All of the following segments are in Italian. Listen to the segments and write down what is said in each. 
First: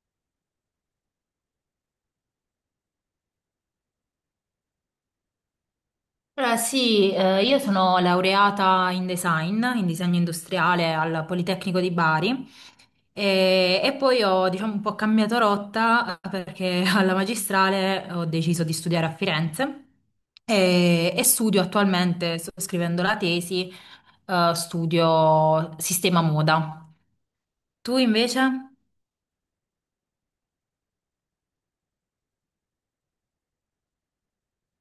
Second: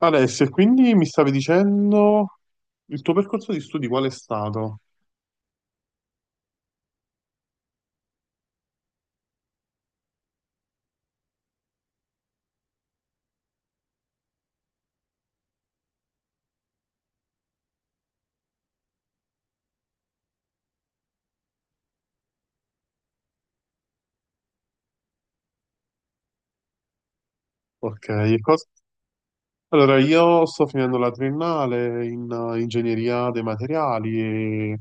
Alessia, quindi mi stavi dicendo il tuo percorso di studi qual è stato? Allora, sì, io sono laureata in design, in disegno industriale al Politecnico di Bari e, poi ho, diciamo, un po' cambiato rotta perché alla magistrale ho deciso di studiare a Firenze e, studio attualmente, sto scrivendo la tesi, studio sistema moda. Tu Ok, e invece? allora io sto finendo la triennale in ingegneria dei materiali e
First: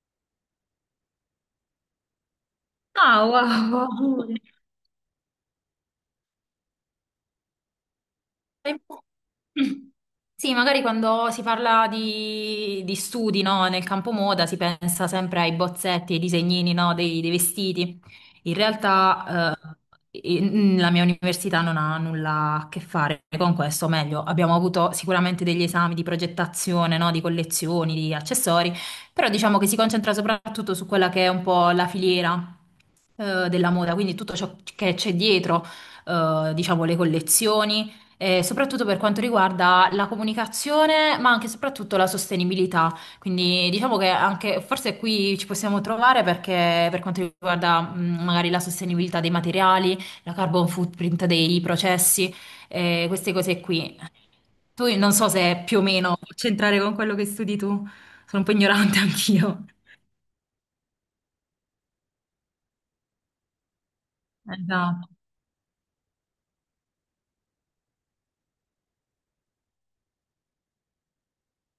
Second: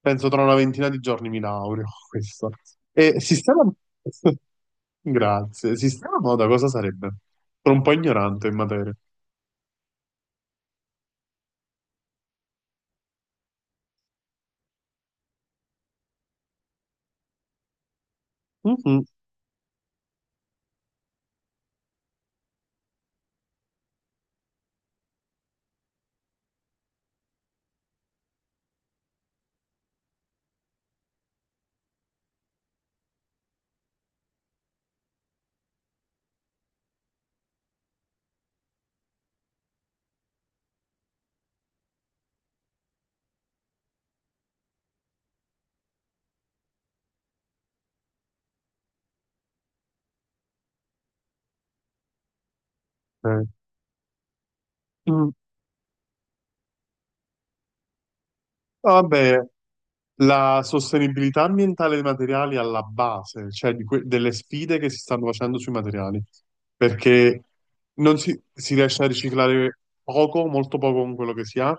penso tra una ventina di giorni mi laureo, questo. E Ah, sistema... wow! Grazie. Sistema moda cosa sarebbe? Sono un po' ignorante in materia. Sì, magari quando si parla di studi, no, nel campo moda si pensa sempre ai bozzetti, ai disegnini, no, dei vestiti. In Mhm. realtà, la mia università non ha nulla a che fare con questo, o meglio, abbiamo avuto sicuramente degli esami di progettazione, no, di collezioni, di accessori, però diciamo che si concentra soprattutto su quella che è un po' la filiera della moda, quindi tutto ciò che c'è dietro, diciamo, le collezioni, soprattutto per quanto riguarda la comunicazione, ma anche e soprattutto la sostenibilità. Quindi diciamo che anche forse qui ci possiamo trovare perché per quanto riguarda magari la sostenibilità dei materiali, la carbon footprint dei processi, queste Ok. cose qui. Tu non so Mm. se più o meno può c'entrare con quello che studi tu, sono un po' No, ignorante vabbè, anch'io. la sostenibilità ambientale dei materiali è alla base, cioè di delle sfide che si Esatto. stanno facendo sui materiali, perché non si, si riesce a riciclare poco, molto poco con quello che si ha,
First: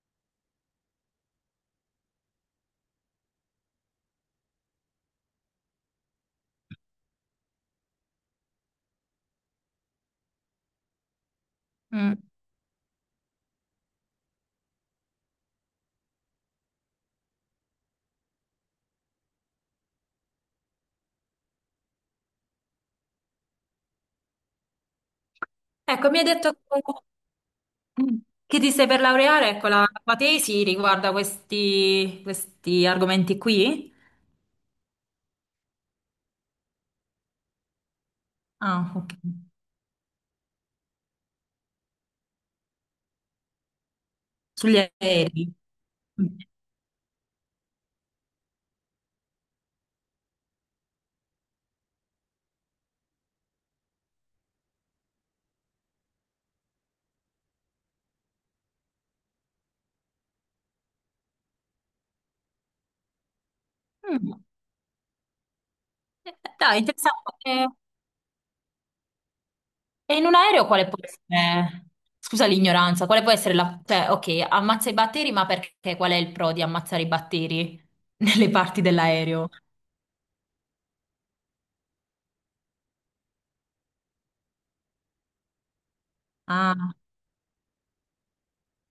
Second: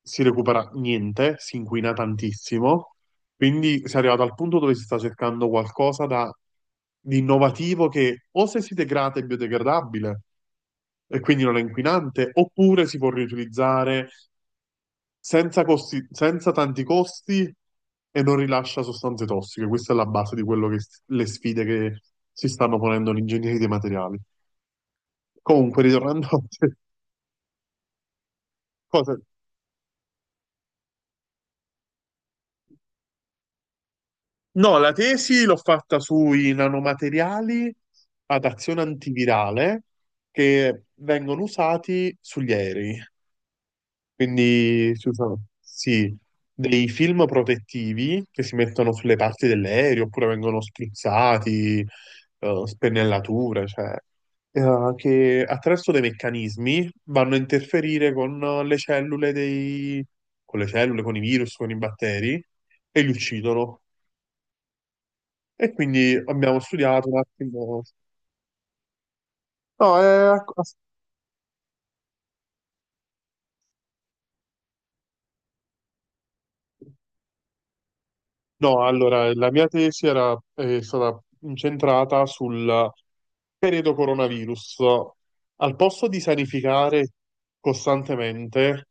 si recupera niente, si inquina tantissimo, quindi si è arrivato al punto dove si sta cercando qualcosa da, di innovativo che o se si degrada è biodegradabile e quindi non è Mm. inquinante, oppure si può riutilizzare senza tanti costi e non rilascia sostanze tossiche. Questa è la base di quello che le sfide che si stanno ponendo gli ingegneri dei materiali. Comunque, Ecco, mi hai ritornando a detto che ti stai per cose. laureare? Ecco, la tua tesi riguarda questi, questi argomenti qui? No, la tesi l'ho fatta sui nanomateriali ad azione Ah, ok. antivirale che vengono usati sugli aerei. Sugli Quindi si usano, aerei. sì, Mm. dei film protettivi che si mettono sulle parti dell'aereo oppure vengono spruzzati, spennellature, cioè, che attraverso dei meccanismi vanno a interferire con le cellule dei, con le cellule, con i virus, con i batteri e li uccidono. Mm. E quindi Eh, abbiamo dai, studiato un interessante. E attimo. No, in un è, aereo quale può essere? Scusa l'ignoranza, quale può essere la... Cioè, ok, ammazza i batteri, ma perché? Qual è il pro di ammazzare i batteri nelle parti No, allora, dell'aereo? la mia tesi era, è stata incentrata sul periodo coronavirus. Al posto di Ah, sanificare costantemente,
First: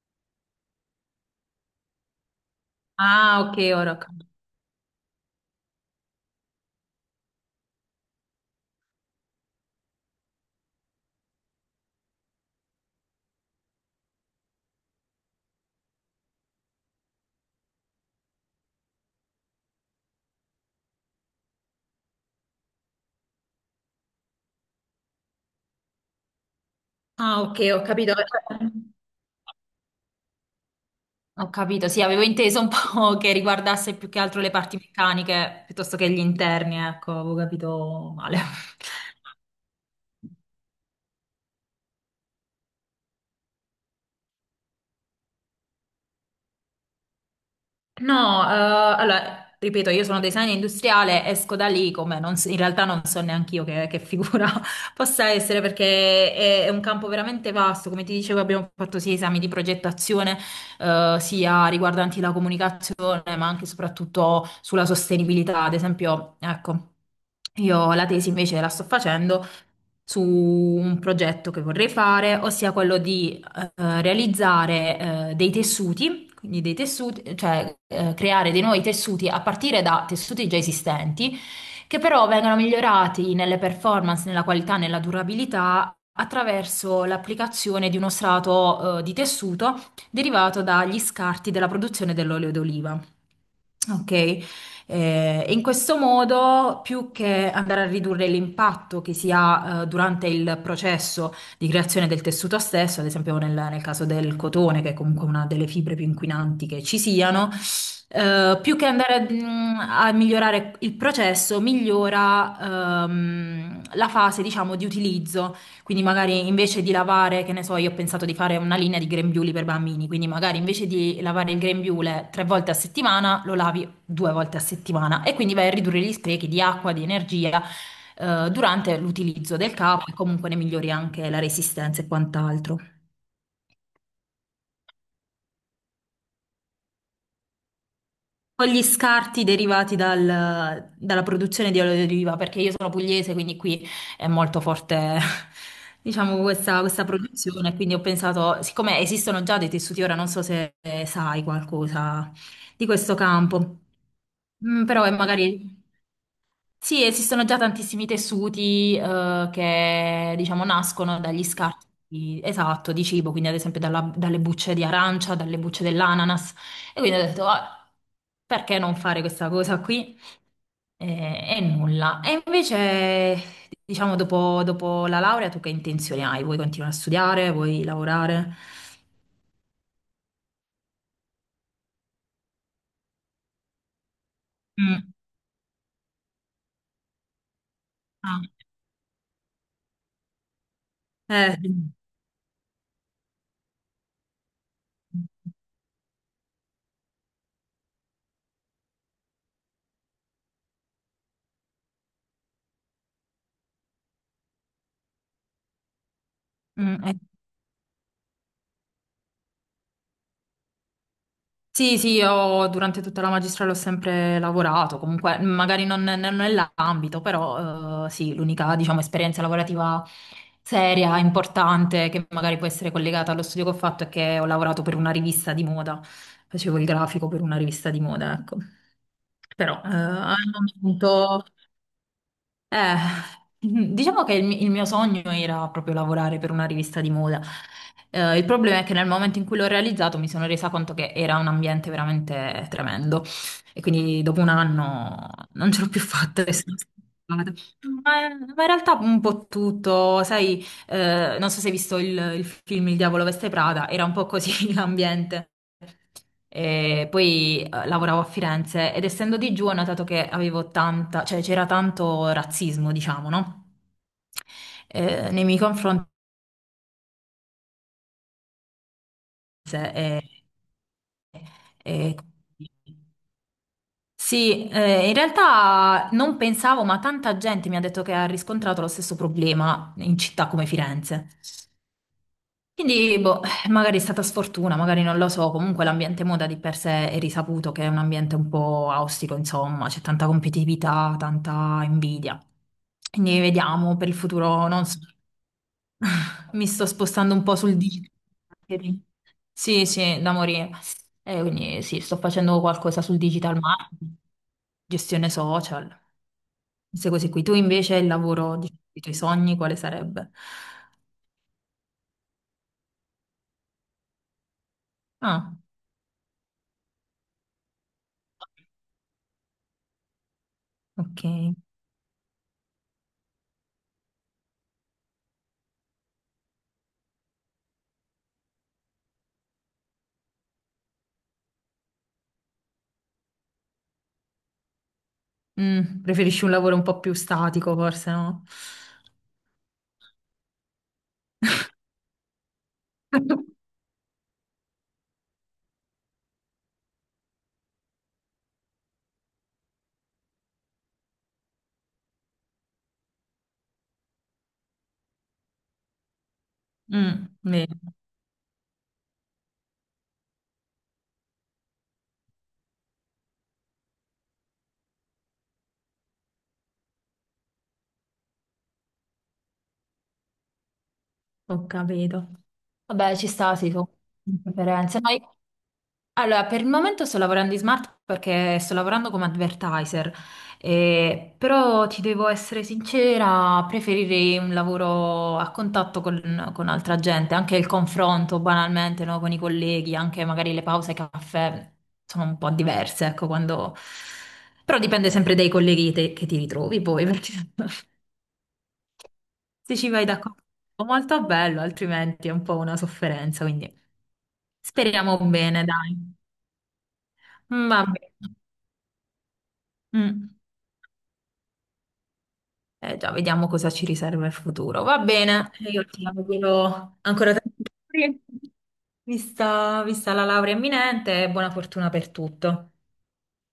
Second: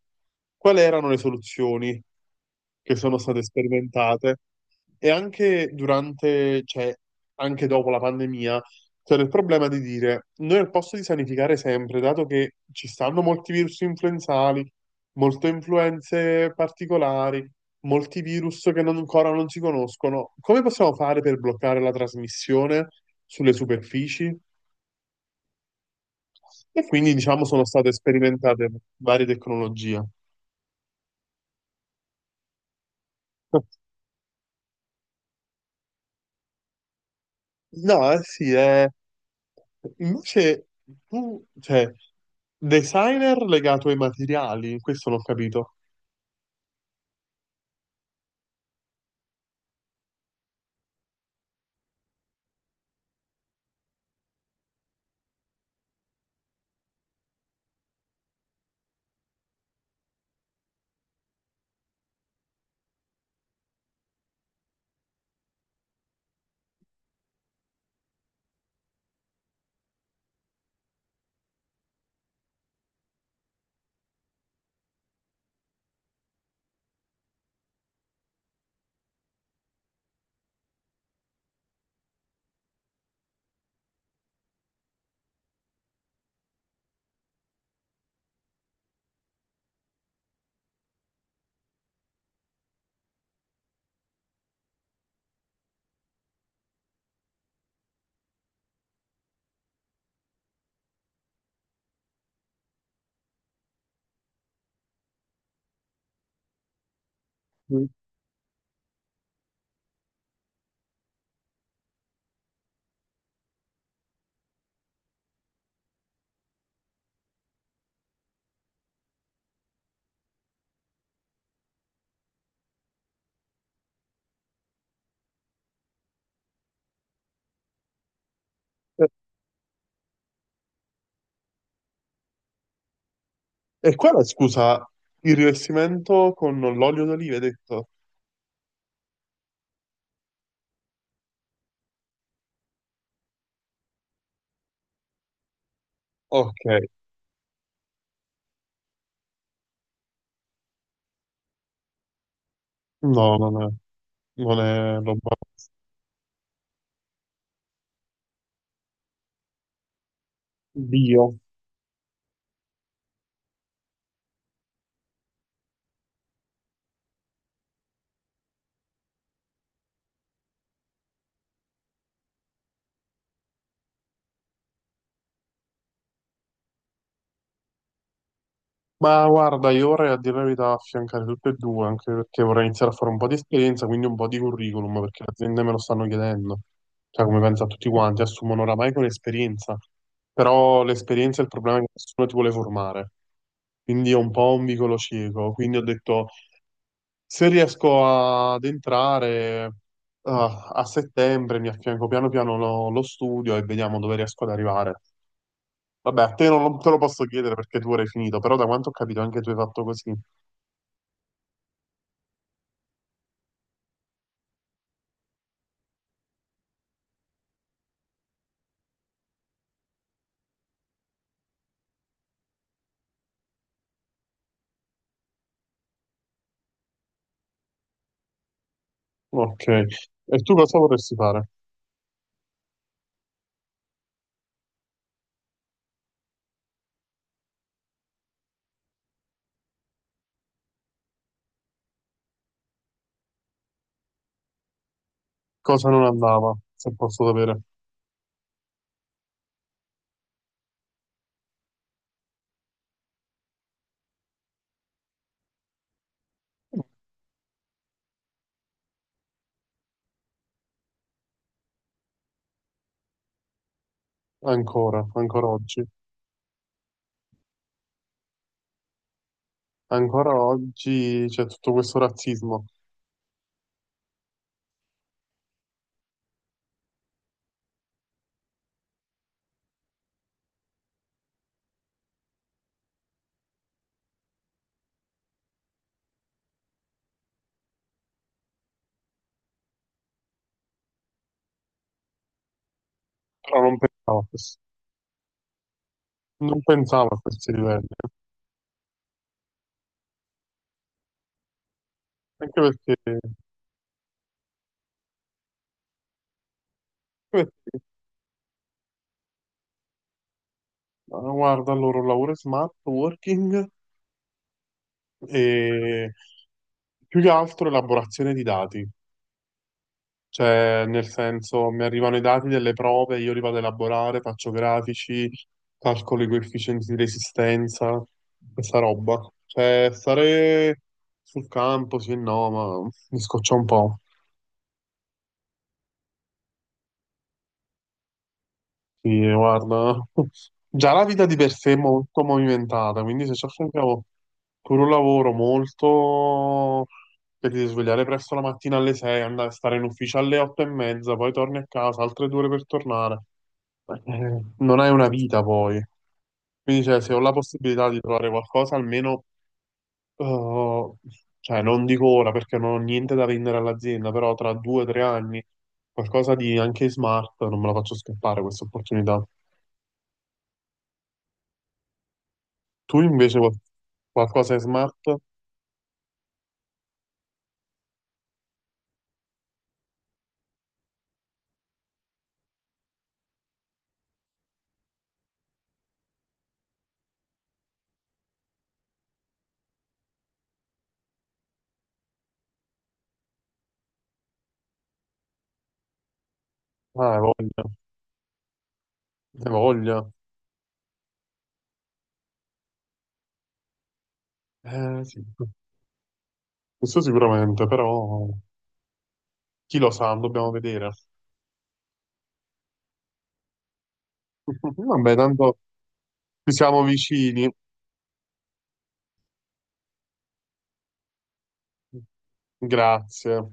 quali erano le soluzioni che sono ah, state ok, ora sperimentate? E anche durante, cioè, anche dopo la pandemia, c'era il problema di dire, noi al posto di sanificare sempre, dato che ci stanno molti virus influenzali, molte influenze particolari, molti virus che ancora non si conoscono, come possiamo fare per bloccare la trasmissione sulle superfici? E quindi, Ah, diciamo, ok, sono ho state capito. sperimentate varie tecnologie. Ho capito, sì, avevo inteso un po' che riguardasse più che altro le parti meccaniche piuttosto che gli interni, ecco, avevo No, capito eh male. sì, è... Invece tu, cioè, designer legato ai materiali, questo non ho capito. No, allora, ripeto, io sono designer industriale, esco da lì come non s- in realtà non so neanche io che figura possa essere perché è un campo veramente vasto. Come ti dicevo, abbiamo fatto sia esami di progettazione, sia riguardanti la comunicazione, ma anche e soprattutto sulla sostenibilità. Ad esempio, ecco, io la tesi invece la sto facendo su un progetto che vorrei fare, ossia quello di realizzare dei tessuti, quindi dei tessuti, cioè creare dei nuovi tessuti a partire da tessuti già esistenti, che però vengono migliorati nelle performance, nella qualità, nella durabilità attraverso l'applicazione di uno strato di tessuto derivato dagli scarti della produzione dell'olio d'oliva. Ok. E in questo modo, più che andare a ridurre l'impatto che si ha durante il processo di creazione del tessuto stesso, ad esempio nel caso del cotone, che è comunque una delle fibre più inquinanti che ci siano, Mm. Più che andare a, a migliorare il processo, migliora la fase, diciamo, di utilizzo. Quindi magari invece di lavare, che ne so, io ho pensato di fare una linea di grembiuli per bambini, quindi magari invece di lavare il grembiule tre volte a settimana, lo lavi due volte a settimana e quindi vai a ridurre gli sprechi di acqua, di energia durante E l'utilizzo del capo e comunque ne migliori anche la resistenza e quant'altro. e qua la scusa, il rivestimento con l'olio d'oliva, hai detto? Poi gli scarti derivati dalla produzione di olio di oliva, perché io sono pugliese, quindi qui è molto forte, diciamo, Ok, questa produzione, quindi ho pensato, siccome esistono già dei tessuti, ora non so se sai qualcosa di questo no, campo. non Mm, è però è roba magari... Sì, esistono già tantissimi tessuti che diciamo nascono bio. dagli esatto, di cibo, quindi ad esempio dalle bucce di arancia, dalle bucce dell'ananas. E quindi ho detto, "Ah, perché non fare questa cosa qui?" E nulla. E invece, diciamo, dopo, dopo la laurea, tu che intenzioni hai? Vuoi continuare a studiare? Vuoi lavorare? Ma guarda, io vorrei a dire la verità affiancare tutte e due, anche perché vorrei iniziare a fare un po' di esperienza, quindi un po' di curriculum, Mm. perché le aziende me lo stanno chiedendo. Cioè, come pensa tutti quanti, Ah. assumono oramai con l'esperienza, però l'esperienza è il problema è che Mm. nessuno ti vuole formare. Quindi è un po' un vicolo cieco. Quindi ho detto, se riesco ad entrare a settembre, mi affianco piano piano lo studio e vediamo dove riesco ad arrivare. Vabbè, a te non lo- te lo Mm, eh. posso chiedere perché tu ora hai finito, però da quanto ho capito anche tu hai fatto così. Sì, sì, io durante tutta la magistrale ho sempre lavorato, comunque magari non nell'ambito, però sì, l'unica, diciamo, esperienza lavorativa seria, importante, che magari può essere collegata allo studio che ho fatto è che ho lavorato per una rivista di moda, facevo il grafico per una rivista di moda, ecco. Ok, Però al e tu cosa vorresti momento... fare? Eh, diciamo che il mio sogno era proprio lavorare per una rivista di moda. Il problema è che nel momento in cui l'ho realizzato mi sono resa conto che era un ambiente veramente tremendo e quindi dopo un anno non ce Cosa l'ho più non fatta andava, e sono se scappata. posso sapere, Ma, ma in realtà un po' tutto, sai, non so se hai visto il film Il diavolo veste Prada, era un po' così l'ambiente. E poi lavoravo a Firenze ed essendo di giù ho notato che avevo tanta, cioè c'era tanto razzismo, diciamo, no? ancora, Nei ancora miei oggi? confronti. eh, Ancora oggi c'è tutto questo eh, razzismo, sì, in realtà non pensavo, ma tanta gente mi ha detto che ha riscontrato lo stesso problema in città come Firenze. Quindi, boh, magari è stata sfortuna, magari non lo so, comunque l'ambiente moda di per sé è risaputo che è un ambiente un po' ostico, insomma, c'è tanta competitività, tanta invidia. Quindi però non vediamo per il pensavo a questo, futuro, non so, non mi sto pensavo a spostando un questi po' sul livelli, eh. digital marketing. Sì, sì, da morire. Quindi sì, sto anche facendo perché, qualcosa sul digital marketing, gestione social, queste cose qui. anche Tu perché, invece il lavoro, diciamo, i tuoi sogni, quale sarebbe? ah, guarda, il loro lavoro è smart working Ah, e più che altro elaborazione di dati. Cioè, nel ok. senso, mi arrivano i dati delle prove, io li vado a elaborare, faccio grafici, calcolo i coefficienti di resistenza, questa roba. Cioè, stare sul campo, sì e no, ma mi scoccia un po'. Mm, preferisci un lavoro un po' più statico, forse, no? Sì, guarda, già la vita di per sé è molto movimentata, quindi se ci affianchiamo pure un lavoro molto... che ti devi svegliare presto la mattina alle 6, andare a stare in ufficio alle 8 e mezza, poi torni a casa, altre 2 ore per tornare. Non hai una vita poi. Quindi, cioè, se ho Mm, la vero, possibilità di trovare qualcosa, almeno, eh, cioè, non dico ora perché non ho niente da vendere all'azienda, però tra 2 o 3 anni, qualcosa di anche smart, non me la faccio scappare questa opportunità. ho capito. Tu Vabbè, ci invece sta, sì, tu. qualcosa è smart? Preferenze. No, io- Allora, per il momento sto lavorando in smart perché sto lavorando come advertiser, però ti devo essere sincera, preferirei un lavoro a contatto con altra gente, anche il confronto banalmente, no, con i colleghi, anche magari le pause caffè sono un po' diverse, ecco, quando... Però dipende sempre dai che ti ritrovi poi, Ah, hai perché voglia, hai se ci voglia. vai d'accordo è molto bello, altrimenti è un po' una sofferenza, quindi speriamo Sì, bene, dai. questo sicuramente, Va però bene. chi lo sa, Mm. dobbiamo vedere. Eh già, vediamo cosa ci riserva il futuro. Va Vabbè, bene, tanto io ti ci siamo auguro ancora vicini. tanti auguri, vista la laurea imminente e buona fortuna per tutto. Grazie.